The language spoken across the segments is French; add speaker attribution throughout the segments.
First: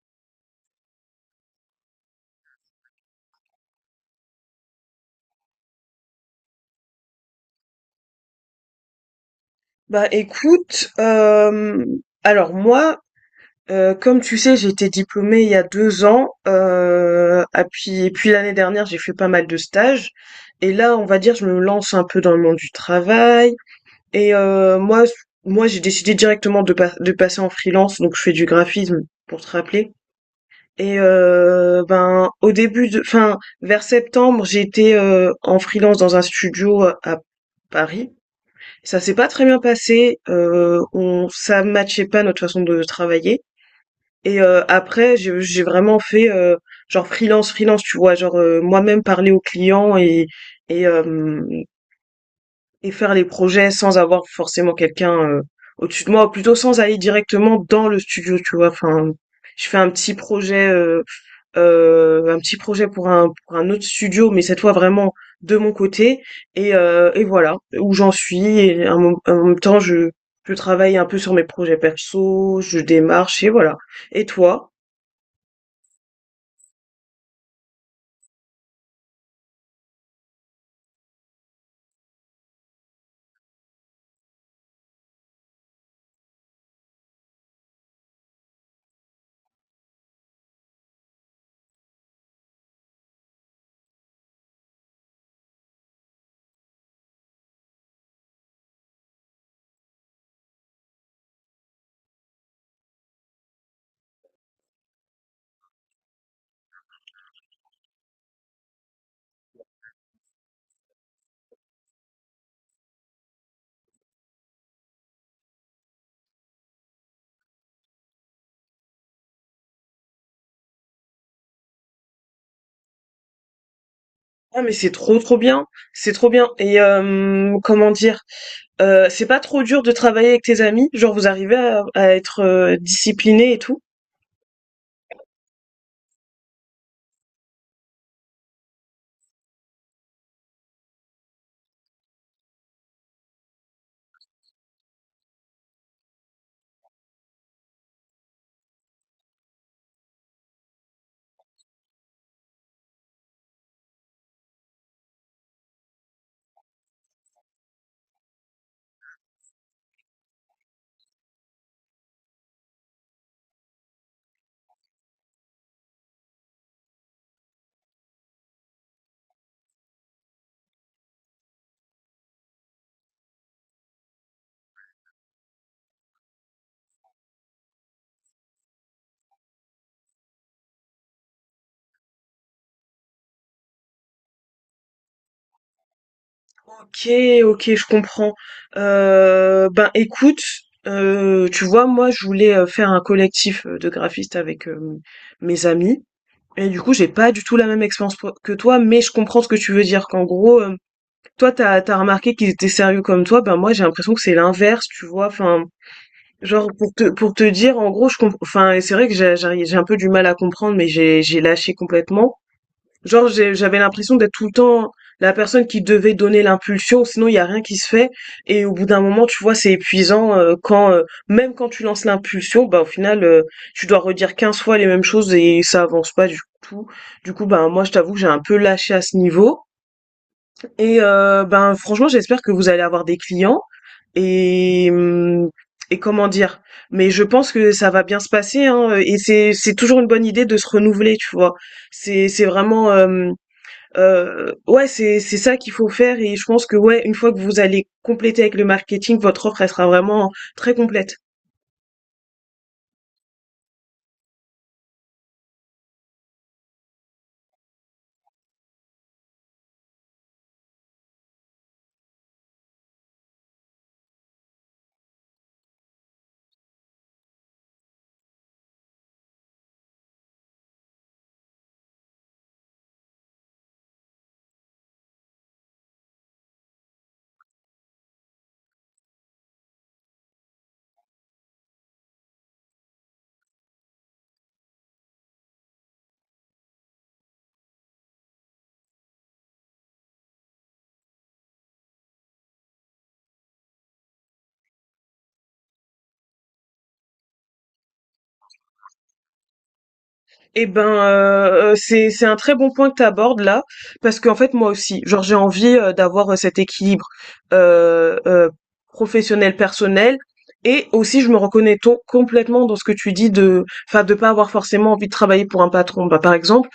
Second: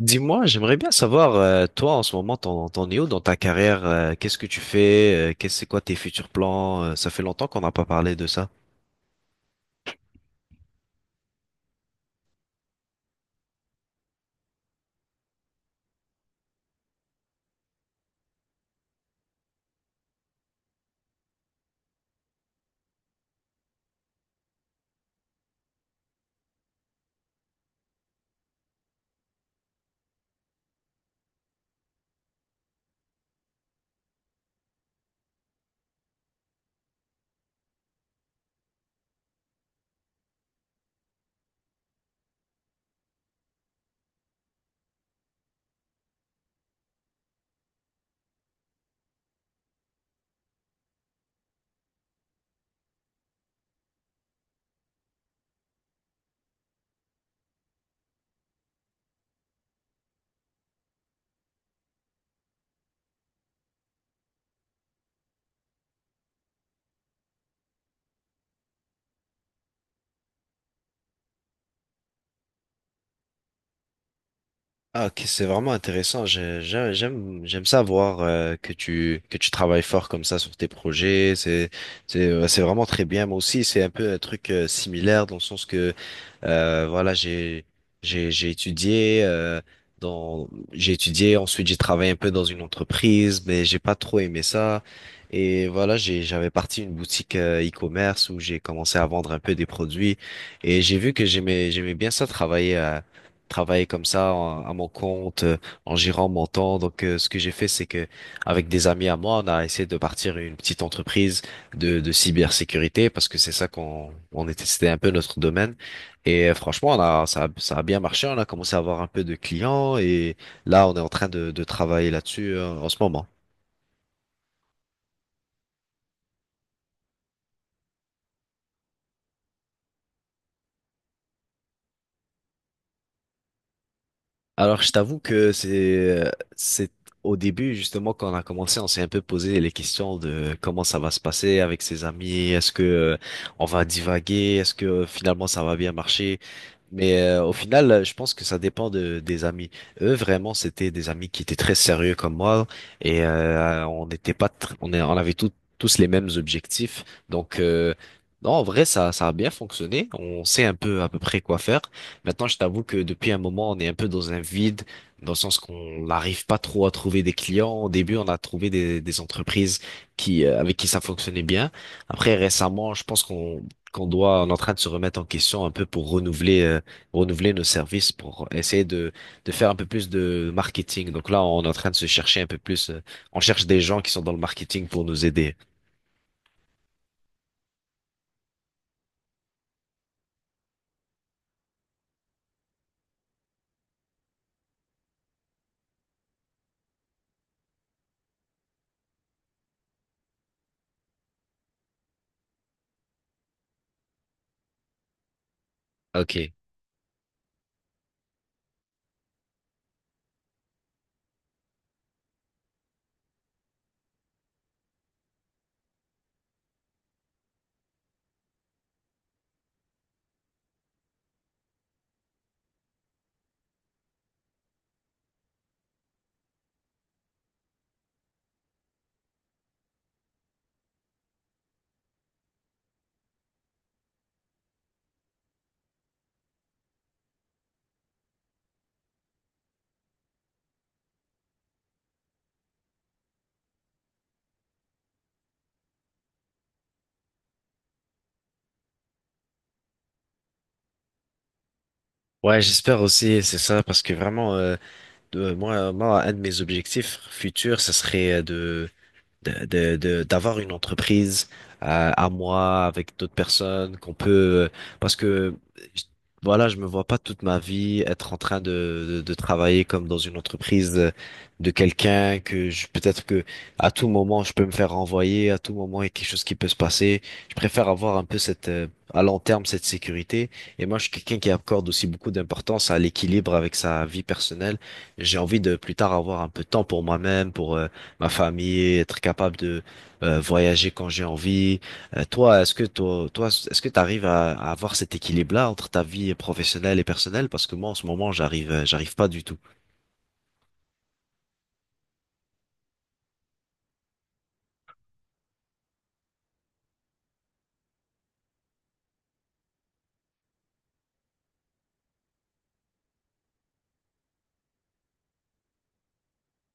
Speaker 1: Dis-moi, j'aimerais bien savoir, toi en ce moment, t'en es où dans ta carrière? Qu'est-ce que tu fais? C'est quoi tes futurs plans? Ça fait longtemps qu'on n'a pas parlé de ça.
Speaker 2: Bah écoute, alors moi, comme tu sais, j'ai été diplômée il y a 2 ans, ah puis et puis l'année dernière, j'ai fait pas mal de stages et là, on va dire, je me lance un peu dans le monde du travail et heu, moi, moi, j'ai décidé directement de pas de passer en freelance, donc je fais du graphisme, pour te rappeler ben, au début de enfin, vers septembre, j'étais, en freelance dans un studio à Paris. Ça s'est pas très bien passé, on ça matchait pas notre façon de travailler après je j'ai vraiment fait, genre freelance, freelance, tu vois? Genre, moi-même parler aux clients et hem et faire les projets sans avoir forcément quelqu'un, au-dessus de moi, ou plutôt sans aller directement dans le studio, tu vois? Enfin, je fais un petit projet pour un autre studio, mais cette fois vraiment de mon côté. Et voilà où j'en suis. Et en, en même temps, je travaille un peu sur mes projets perso, je démarche et voilà. Et toi?
Speaker 1: Ah, ok, c'est vraiment intéressant. J'aime, j'aime ça voir que tu travailles fort comme ça sur tes projets. C'est vraiment très bien. Moi aussi, c'est un peu un truc similaire dans le sens que voilà, j'ai étudié dans j'ai étudié, ensuite j'ai travaillé un peu dans une entreprise, mais j'ai pas trop aimé ça. Et voilà, j'avais parti une boutique e-commerce où j'ai commencé à vendre un peu des produits et j'ai vu que j'aimais bien ça travailler comme ça à mon compte, en gérant mon temps. Donc, ce que j'ai fait, c'est que avec des amis à moi, on a essayé de partir une petite entreprise de cybersécurité parce que c'est ça qu'on on était, c'était un peu notre domaine. Et franchement, on a, ça, a- ça a bien marché. On a commencé à avoir un peu de clients et là, on est en train de travailler là-dessus en ce moment.
Speaker 2: Ah mais c'est trop trop bien, c'est trop bien. Comment dire, c'est pas trop dur de travailler avec tes amis, genre vous arrivez à être discipliné et tout?
Speaker 1: Alors, je t'avoue que c'est au début justement quand on a commencé, on s'est un peu posé les questions de comment ça va se passer avec ses amis, est-ce que on va divaguer, est-ce que finalement ça va bien marcher. Mais au final, je pense que ça dépend des amis. Eux, vraiment, c'était des amis qui étaient très sérieux comme moi et on n'était pas, tr- on, est- on avait tous les mêmes objectifs. Donc non, en vrai, ça a bien fonctionné. On sait un peu à peu près quoi faire. Maintenant, je t'avoue que depuis un moment, on est un peu dans un vide, dans le sens qu'on n'arrive pas trop à trouver des clients. Au début, on a trouvé des entreprises qui, avec qui ça fonctionnait bien. Après, récemment, je pense qu'on qu'on doit, on est en train de se remettre en question un peu pour renouveler, renouveler nos services, pour essayer de faire un peu plus de marketing. Donc là, on est en train de se chercher un peu plus. On cherche des gens qui sont dans le marketing pour nous aider.
Speaker 2: OK, OK, je comprends. Ben, écoute, tu vois, moi, je voulais, faire un collectif, de graphistes avec, mes amis et du coup, j'ai pas du tout la même expérience po que toi, mais je comprends ce que tu veux dire, qu'en gros, toi, t'as remarqué qu'ils étaient sérieux comme toi. Ben, moi, j'ai l'impression que c'est l'inverse, tu vois?
Speaker 1: Ok.
Speaker 2: Genre pour te dire en gros je comp enfin, et c'est vrai que j'ai un peu du mal à comprendre, mais j'ai lâché complètement. Genre j'avais l'impression d'être tout le temps la personne qui devait donner l'impulsion sinon il y a rien qui se fait, et au bout d'un moment tu vois c'est épuisant, quand même quand tu lances l'impulsion, bah au final, tu dois redire 15 fois les mêmes choses et ça avance pas du tout. Du coup, bah moi je t'avoue que j'ai un peu lâché à ce niveau ben franchement, j'espère que vous allez avoir des clients et hum, et comment dire. Mais je pense que ça va bien se passer hein, et c'est toujours une bonne idée de se renouveler, tu vois. C'est vraiment Ouais, c'est ça qu'il faut faire et je pense que, ouais, une fois que vous allez compléter avec le marketing, votre offre, elle sera vraiment très complète.
Speaker 1: Ouais, j'espère aussi, c'est ça, parce que vraiment, moi, un de mes objectifs futurs, ça serait d'avoir une entreprise à moi avec d'autres personnes qu'on peut parce que je- voilà, je me vois pas toute ma vie être en train de travailler comme dans une entreprise de quelqu'un. Que je peut-être que À tout moment je peux me faire renvoyer, à tout moment il y a quelque chose qui peut se passer. Je préfère avoir un peu cette à long terme cette sécurité. Et moi je suis quelqu'un qui accorde aussi beaucoup d'importance à l'équilibre avec sa vie personnelle. J'ai envie de plus tard avoir un peu de temps pour moi-même, pour ma famille, être capable de voyager quand j'ai envie. Toi, est-ce que est-ce que tu arrives à avoir cet équilibre-là entre ta vie professionnelle et personnelle? Parce que moi, en ce moment, j'arrive pas du tout.
Speaker 2: Eh ben, c'est un très bon point que tu abordes là, parce qu'en fait moi aussi, genre j'ai envie d'avoir cet équilibre euh, euh, professionnel personnel, et aussi je me reconnais complètement dans ce que tu dis, de, enfin, de pas avoir forcément envie de travailler pour un patron. Bah par exemple,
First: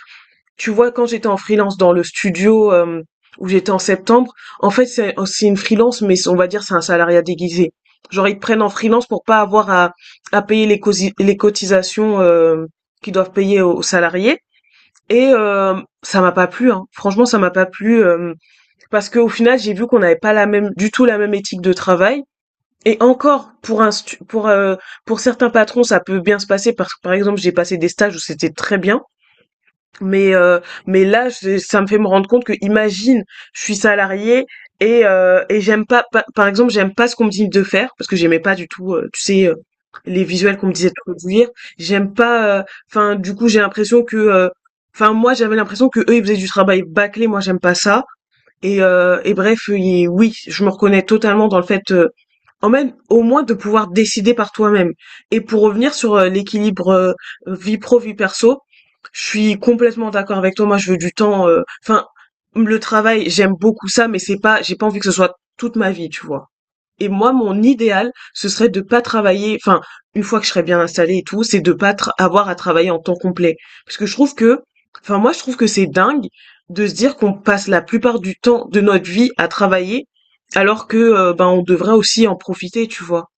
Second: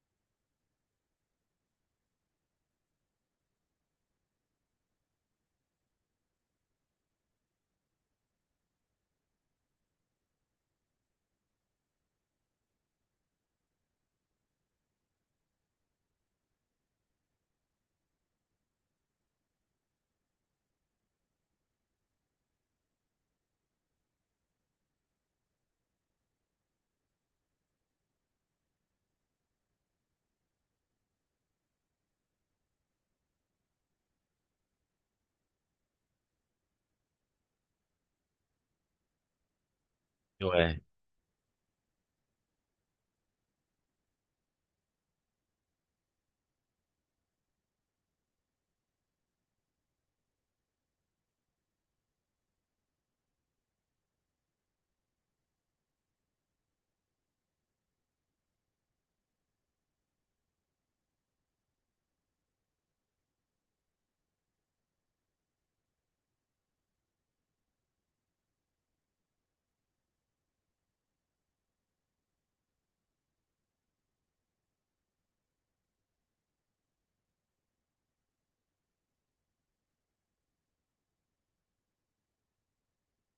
Speaker 2: tu vois, quand j'étais en freelance dans le studio, où j'étais en septembre, en fait, c'est une freelance, mais c'est on va dire c'est un salariat déguisé. Genre, ils te prennent en freelance pour pas avoir à payer les cosi les cotisations, qu'ils doivent payer aux aux salariés ça m'a pas plu, hein. Franchement, ça m'a pas plu, parce qu'au final, j'ai vu qu'on n'avait pas la même du tout la même éthique de travail, et encore pour un stu pour certains patrons, ça peut bien se passer parce que, par exemple, j'ai passé des stages où c'était très bien, mais heu, mais là, c'est ça me fait me rendre compte que, imagine, je suis salariée et j'aime pas pa par exemple, j'aime pas ce qu'on me dit de faire parce que j'aimais pas du tout, les visuels qu'on me
Speaker 1: Ouais.
Speaker 2: disait de produire. J'aime pas, enfin, du coup, j'ai l'impression que, enfin, moi, j'avais l'impression que eux ils faisaient du travail bâclé, moi, j'aime pas ça. Et bref, et oui, je me reconnais totalement dans le fait, en même au moins de pouvoir décider par toi-même. Et pour revenir sur, l'équilibre, vie pro, vie perso, je suis complètement d'accord avec toi. Moi, je veux du temps, enfin, le travail, j'aime beaucoup ça, mais c'est pas j'ai pas envie que ce soit toute ma vie, tu vois? Et moi, mon idéal, ce serait de pas travailler, enfin, une fois que je serais bien installée et tout, c'est de pas tra- avoir à travailler en temps complet. Parce que je trouve que, enfin, moi, je trouve que c'est dingue de se dire qu'on passe la plupart du temps de notre vie à travailler, alors que, ben, on devrait aussi en profiter, tu vois.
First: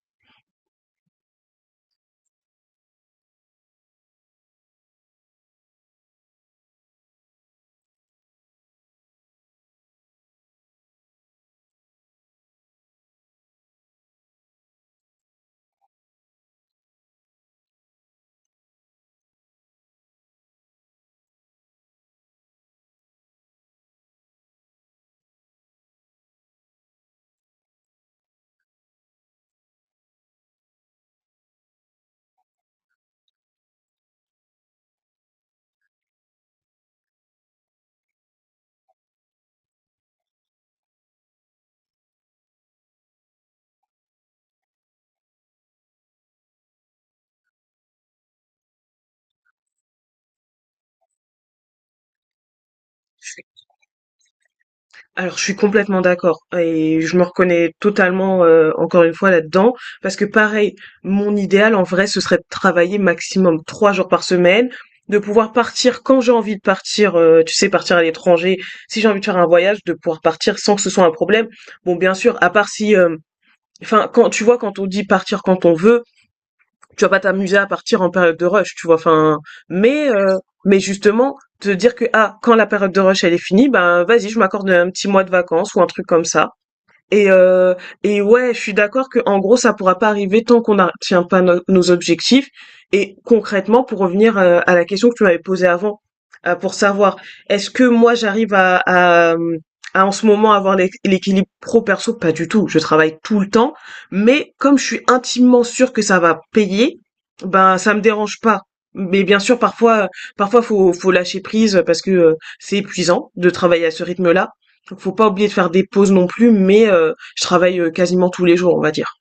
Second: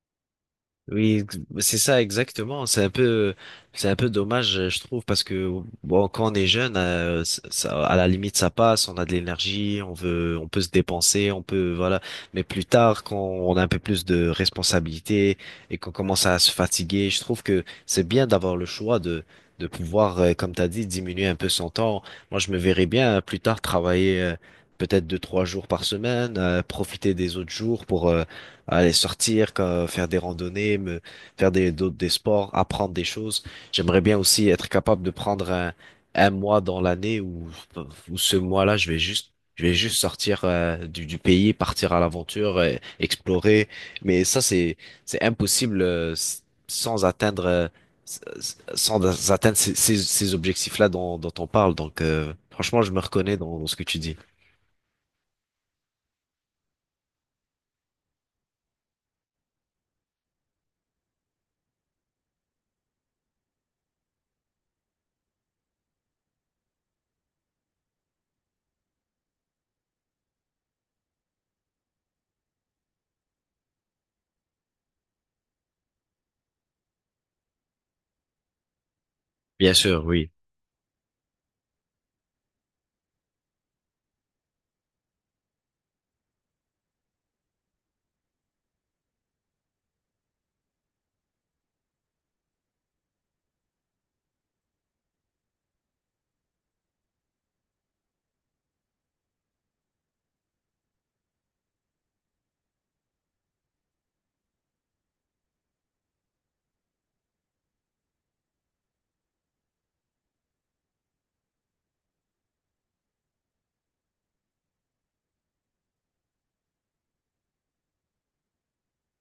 Speaker 1: Bah, c'est ça exactement. C'est un peu dommage, je trouve, parce que bon, quand on est jeune, à la limite, ça passe. On a de l'énergie, on veut, on peut se dépenser, on peut, voilà. Mais plus tard, quand on a un peu plus de responsabilités et qu'on commence à se fatiguer, je trouve que c'est bien d'avoir le choix de pouvoir, comme t'as dit, diminuer un peu son temps. Moi, je me verrais bien plus tard travailler. Peut-être deux, trois jours par semaine, profiter des autres jours pour, aller sortir, quoi, faire des randonnées, faire des sports, apprendre des choses. J'aimerais bien aussi être capable de prendre un mois dans l'année où ce mois-là, je vais juste sortir du pays, partir à l'aventure, explorer. Mais ça, c'est impossible sans atteindre ces objectifs-là dont on parle. Donc, franchement, je me reconnais dans ce que tu dis.
Speaker 2: Alors, je suis complètement d'accord et je me reconnais totalement, encore une fois là-dedans, parce que pareil, mon idéal en vrai, ce serait de travailler maximum 3 jours par semaine, de pouvoir partir quand j'ai envie de partir, tu sais, partir à l'étranger. Si j'ai envie de faire un voyage, de pouvoir partir sans que ce soit un problème. Bon, bien sûr, à part si, hem enfin, quand tu vois, quand on dit partir quand on veut, tu vas pas t'amuser à partir en période de rush, tu vois.
Speaker 1: Bien sûr,
Speaker 2: Mais
Speaker 1: oui.
Speaker 2: euh, mais justement te dire que ah quand la période de rush elle est finie, ben vas-y, je m'accorde un petit mois de vacances ou un truc comme ça. Et, euh, et ouais, je suis d'accord que en gros, ça pourra pas arriver tant qu'on n'atteint pas nos objectifs. Et concrètement, pour revenir à la question que tu m'avais posée avant, pour savoir est-ce que moi j'arrive à en ce moment avoir l'équilibre pro-perso? Pas du tout. Je travaille tout le temps, mais comme je suis intimement sûre que ça va payer, ben ça me dérange pas. Mais bien sûr, parfois, parfois faut lâcher prise parce que c'est épuisant de travailler à ce rythme-là. Donc faut pas oublier de faire des pauses non plus, mais je travaille quasiment tous les jours, on va dire.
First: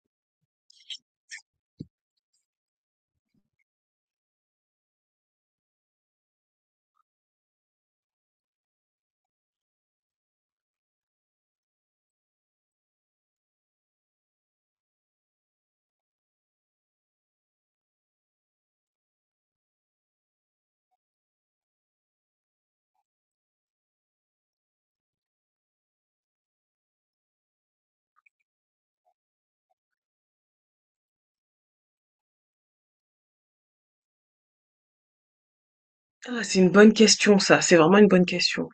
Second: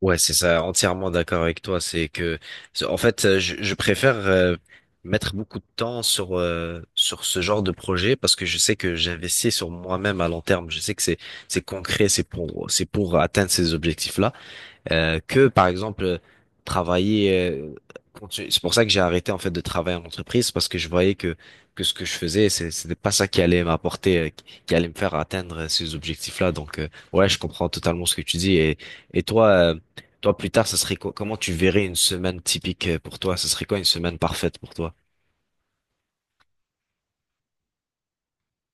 Speaker 1: Ouais, c'est ça, entièrement d'accord avec toi. En fait, je préfère mettre beaucoup de temps sur sur ce genre de projet parce que je sais que j'investis sur moi-même à long terme. Je sais que c'est concret, c'est pour atteindre ces objectifs-là que par exemple travailler. euh, c'est pour ça que j'ai arrêté en fait de travailler en entreprise parce que je voyais que ce que je faisais, c'était pas ça qui allait m'apporter, qui allait me faire atteindre ces objectifs-là. Donc ouais, je comprends totalement ce que tu dis. Et toi, plus tard, comment tu verrais une semaine typique pour toi? Ce serait quoi une semaine parfaite pour toi?
Speaker 2: Ah, c'est une bonne question, ça. C'est vraiment une bonne question.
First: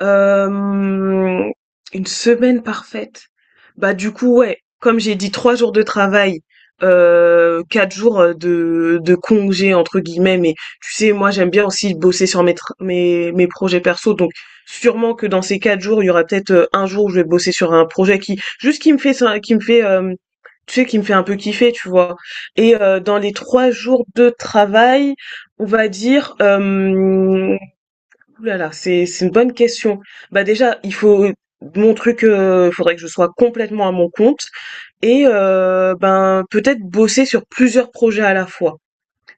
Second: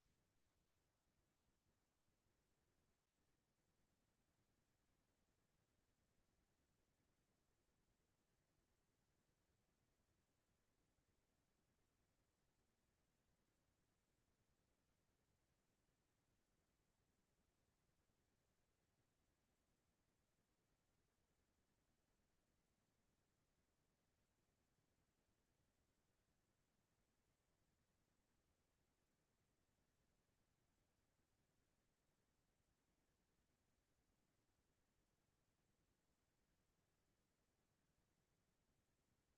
Speaker 2: Hem, une semaine parfaite? Bah, du coup, ouais, comme j'ai dit 3 jours de travail, 4 jours, de «congés» entre guillemets, mais tu sais, moi, j'aime bien aussi bosser sur mes tr mes mes projets perso, donc sûrement que dans ces 4 jours, il y aura peut-être, 1 jour où je vais bosser sur un projet qui me fait ça qui me fait un peu kiffer, tu vois? Dans les 3 jours de travail, on va dire, hem ouh là là, c'est une bonne question. Bah déjà, il faut mon truc, faudrait que je sois complètement à mon compte ben peut-être bosser sur plusieurs projets à la fois.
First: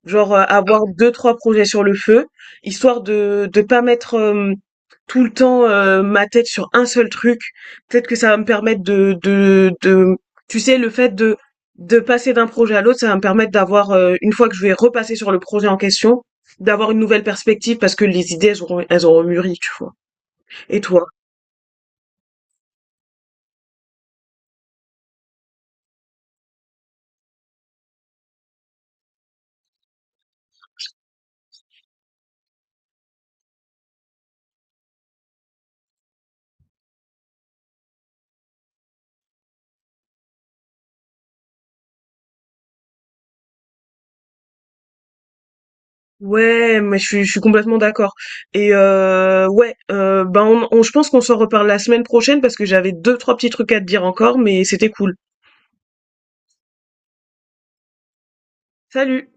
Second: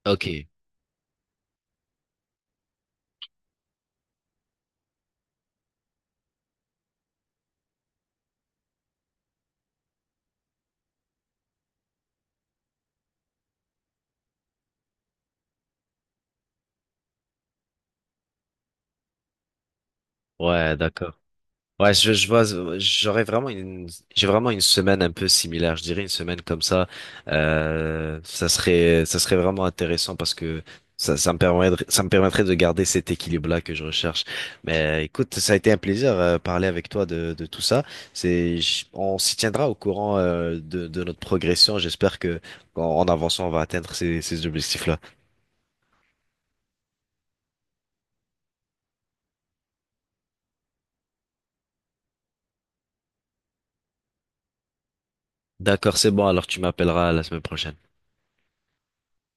Speaker 1: Ok,
Speaker 2: Genre, avoir deux trois projets sur le feu, histoire de pas mettre, tout le temps, ma tête sur un seul truc. Peut-être que ça va me permettre de tu sais, le fait de passer d'un projet à l'autre, ça va me permettre d'avoir, une fois que je vais repasser sur le projet en question, d'avoir une nouvelle perspective parce que les idées, elles auront mûri, tu vois?
Speaker 1: ouais,
Speaker 2: Et toi?
Speaker 1: d'accord. Ouais, je vois, j'aurais vraiment une, j'ai vraiment une semaine un peu similaire. Je dirais une semaine comme ça. Ça serait vraiment intéressant parce que ça me permettrait de garder cet équilibre-là que je recherche. Mais écoute, ça a été un plaisir parler avec toi de tout ça. On s'y tiendra au courant de notre progression. J'espère que en avançant, on va atteindre ces objectifs-là.
Speaker 2: Ouais, mais je suis complètement d'accord ben, on je pense qu'on s'en reparle la semaine prochaine parce que j'avais deux trois petits trucs à te dire encore, mais c'était cool.
Speaker 1: D'accord, c'est bon, alors tu m'appelleras la semaine prochaine.
Speaker 2: Salut.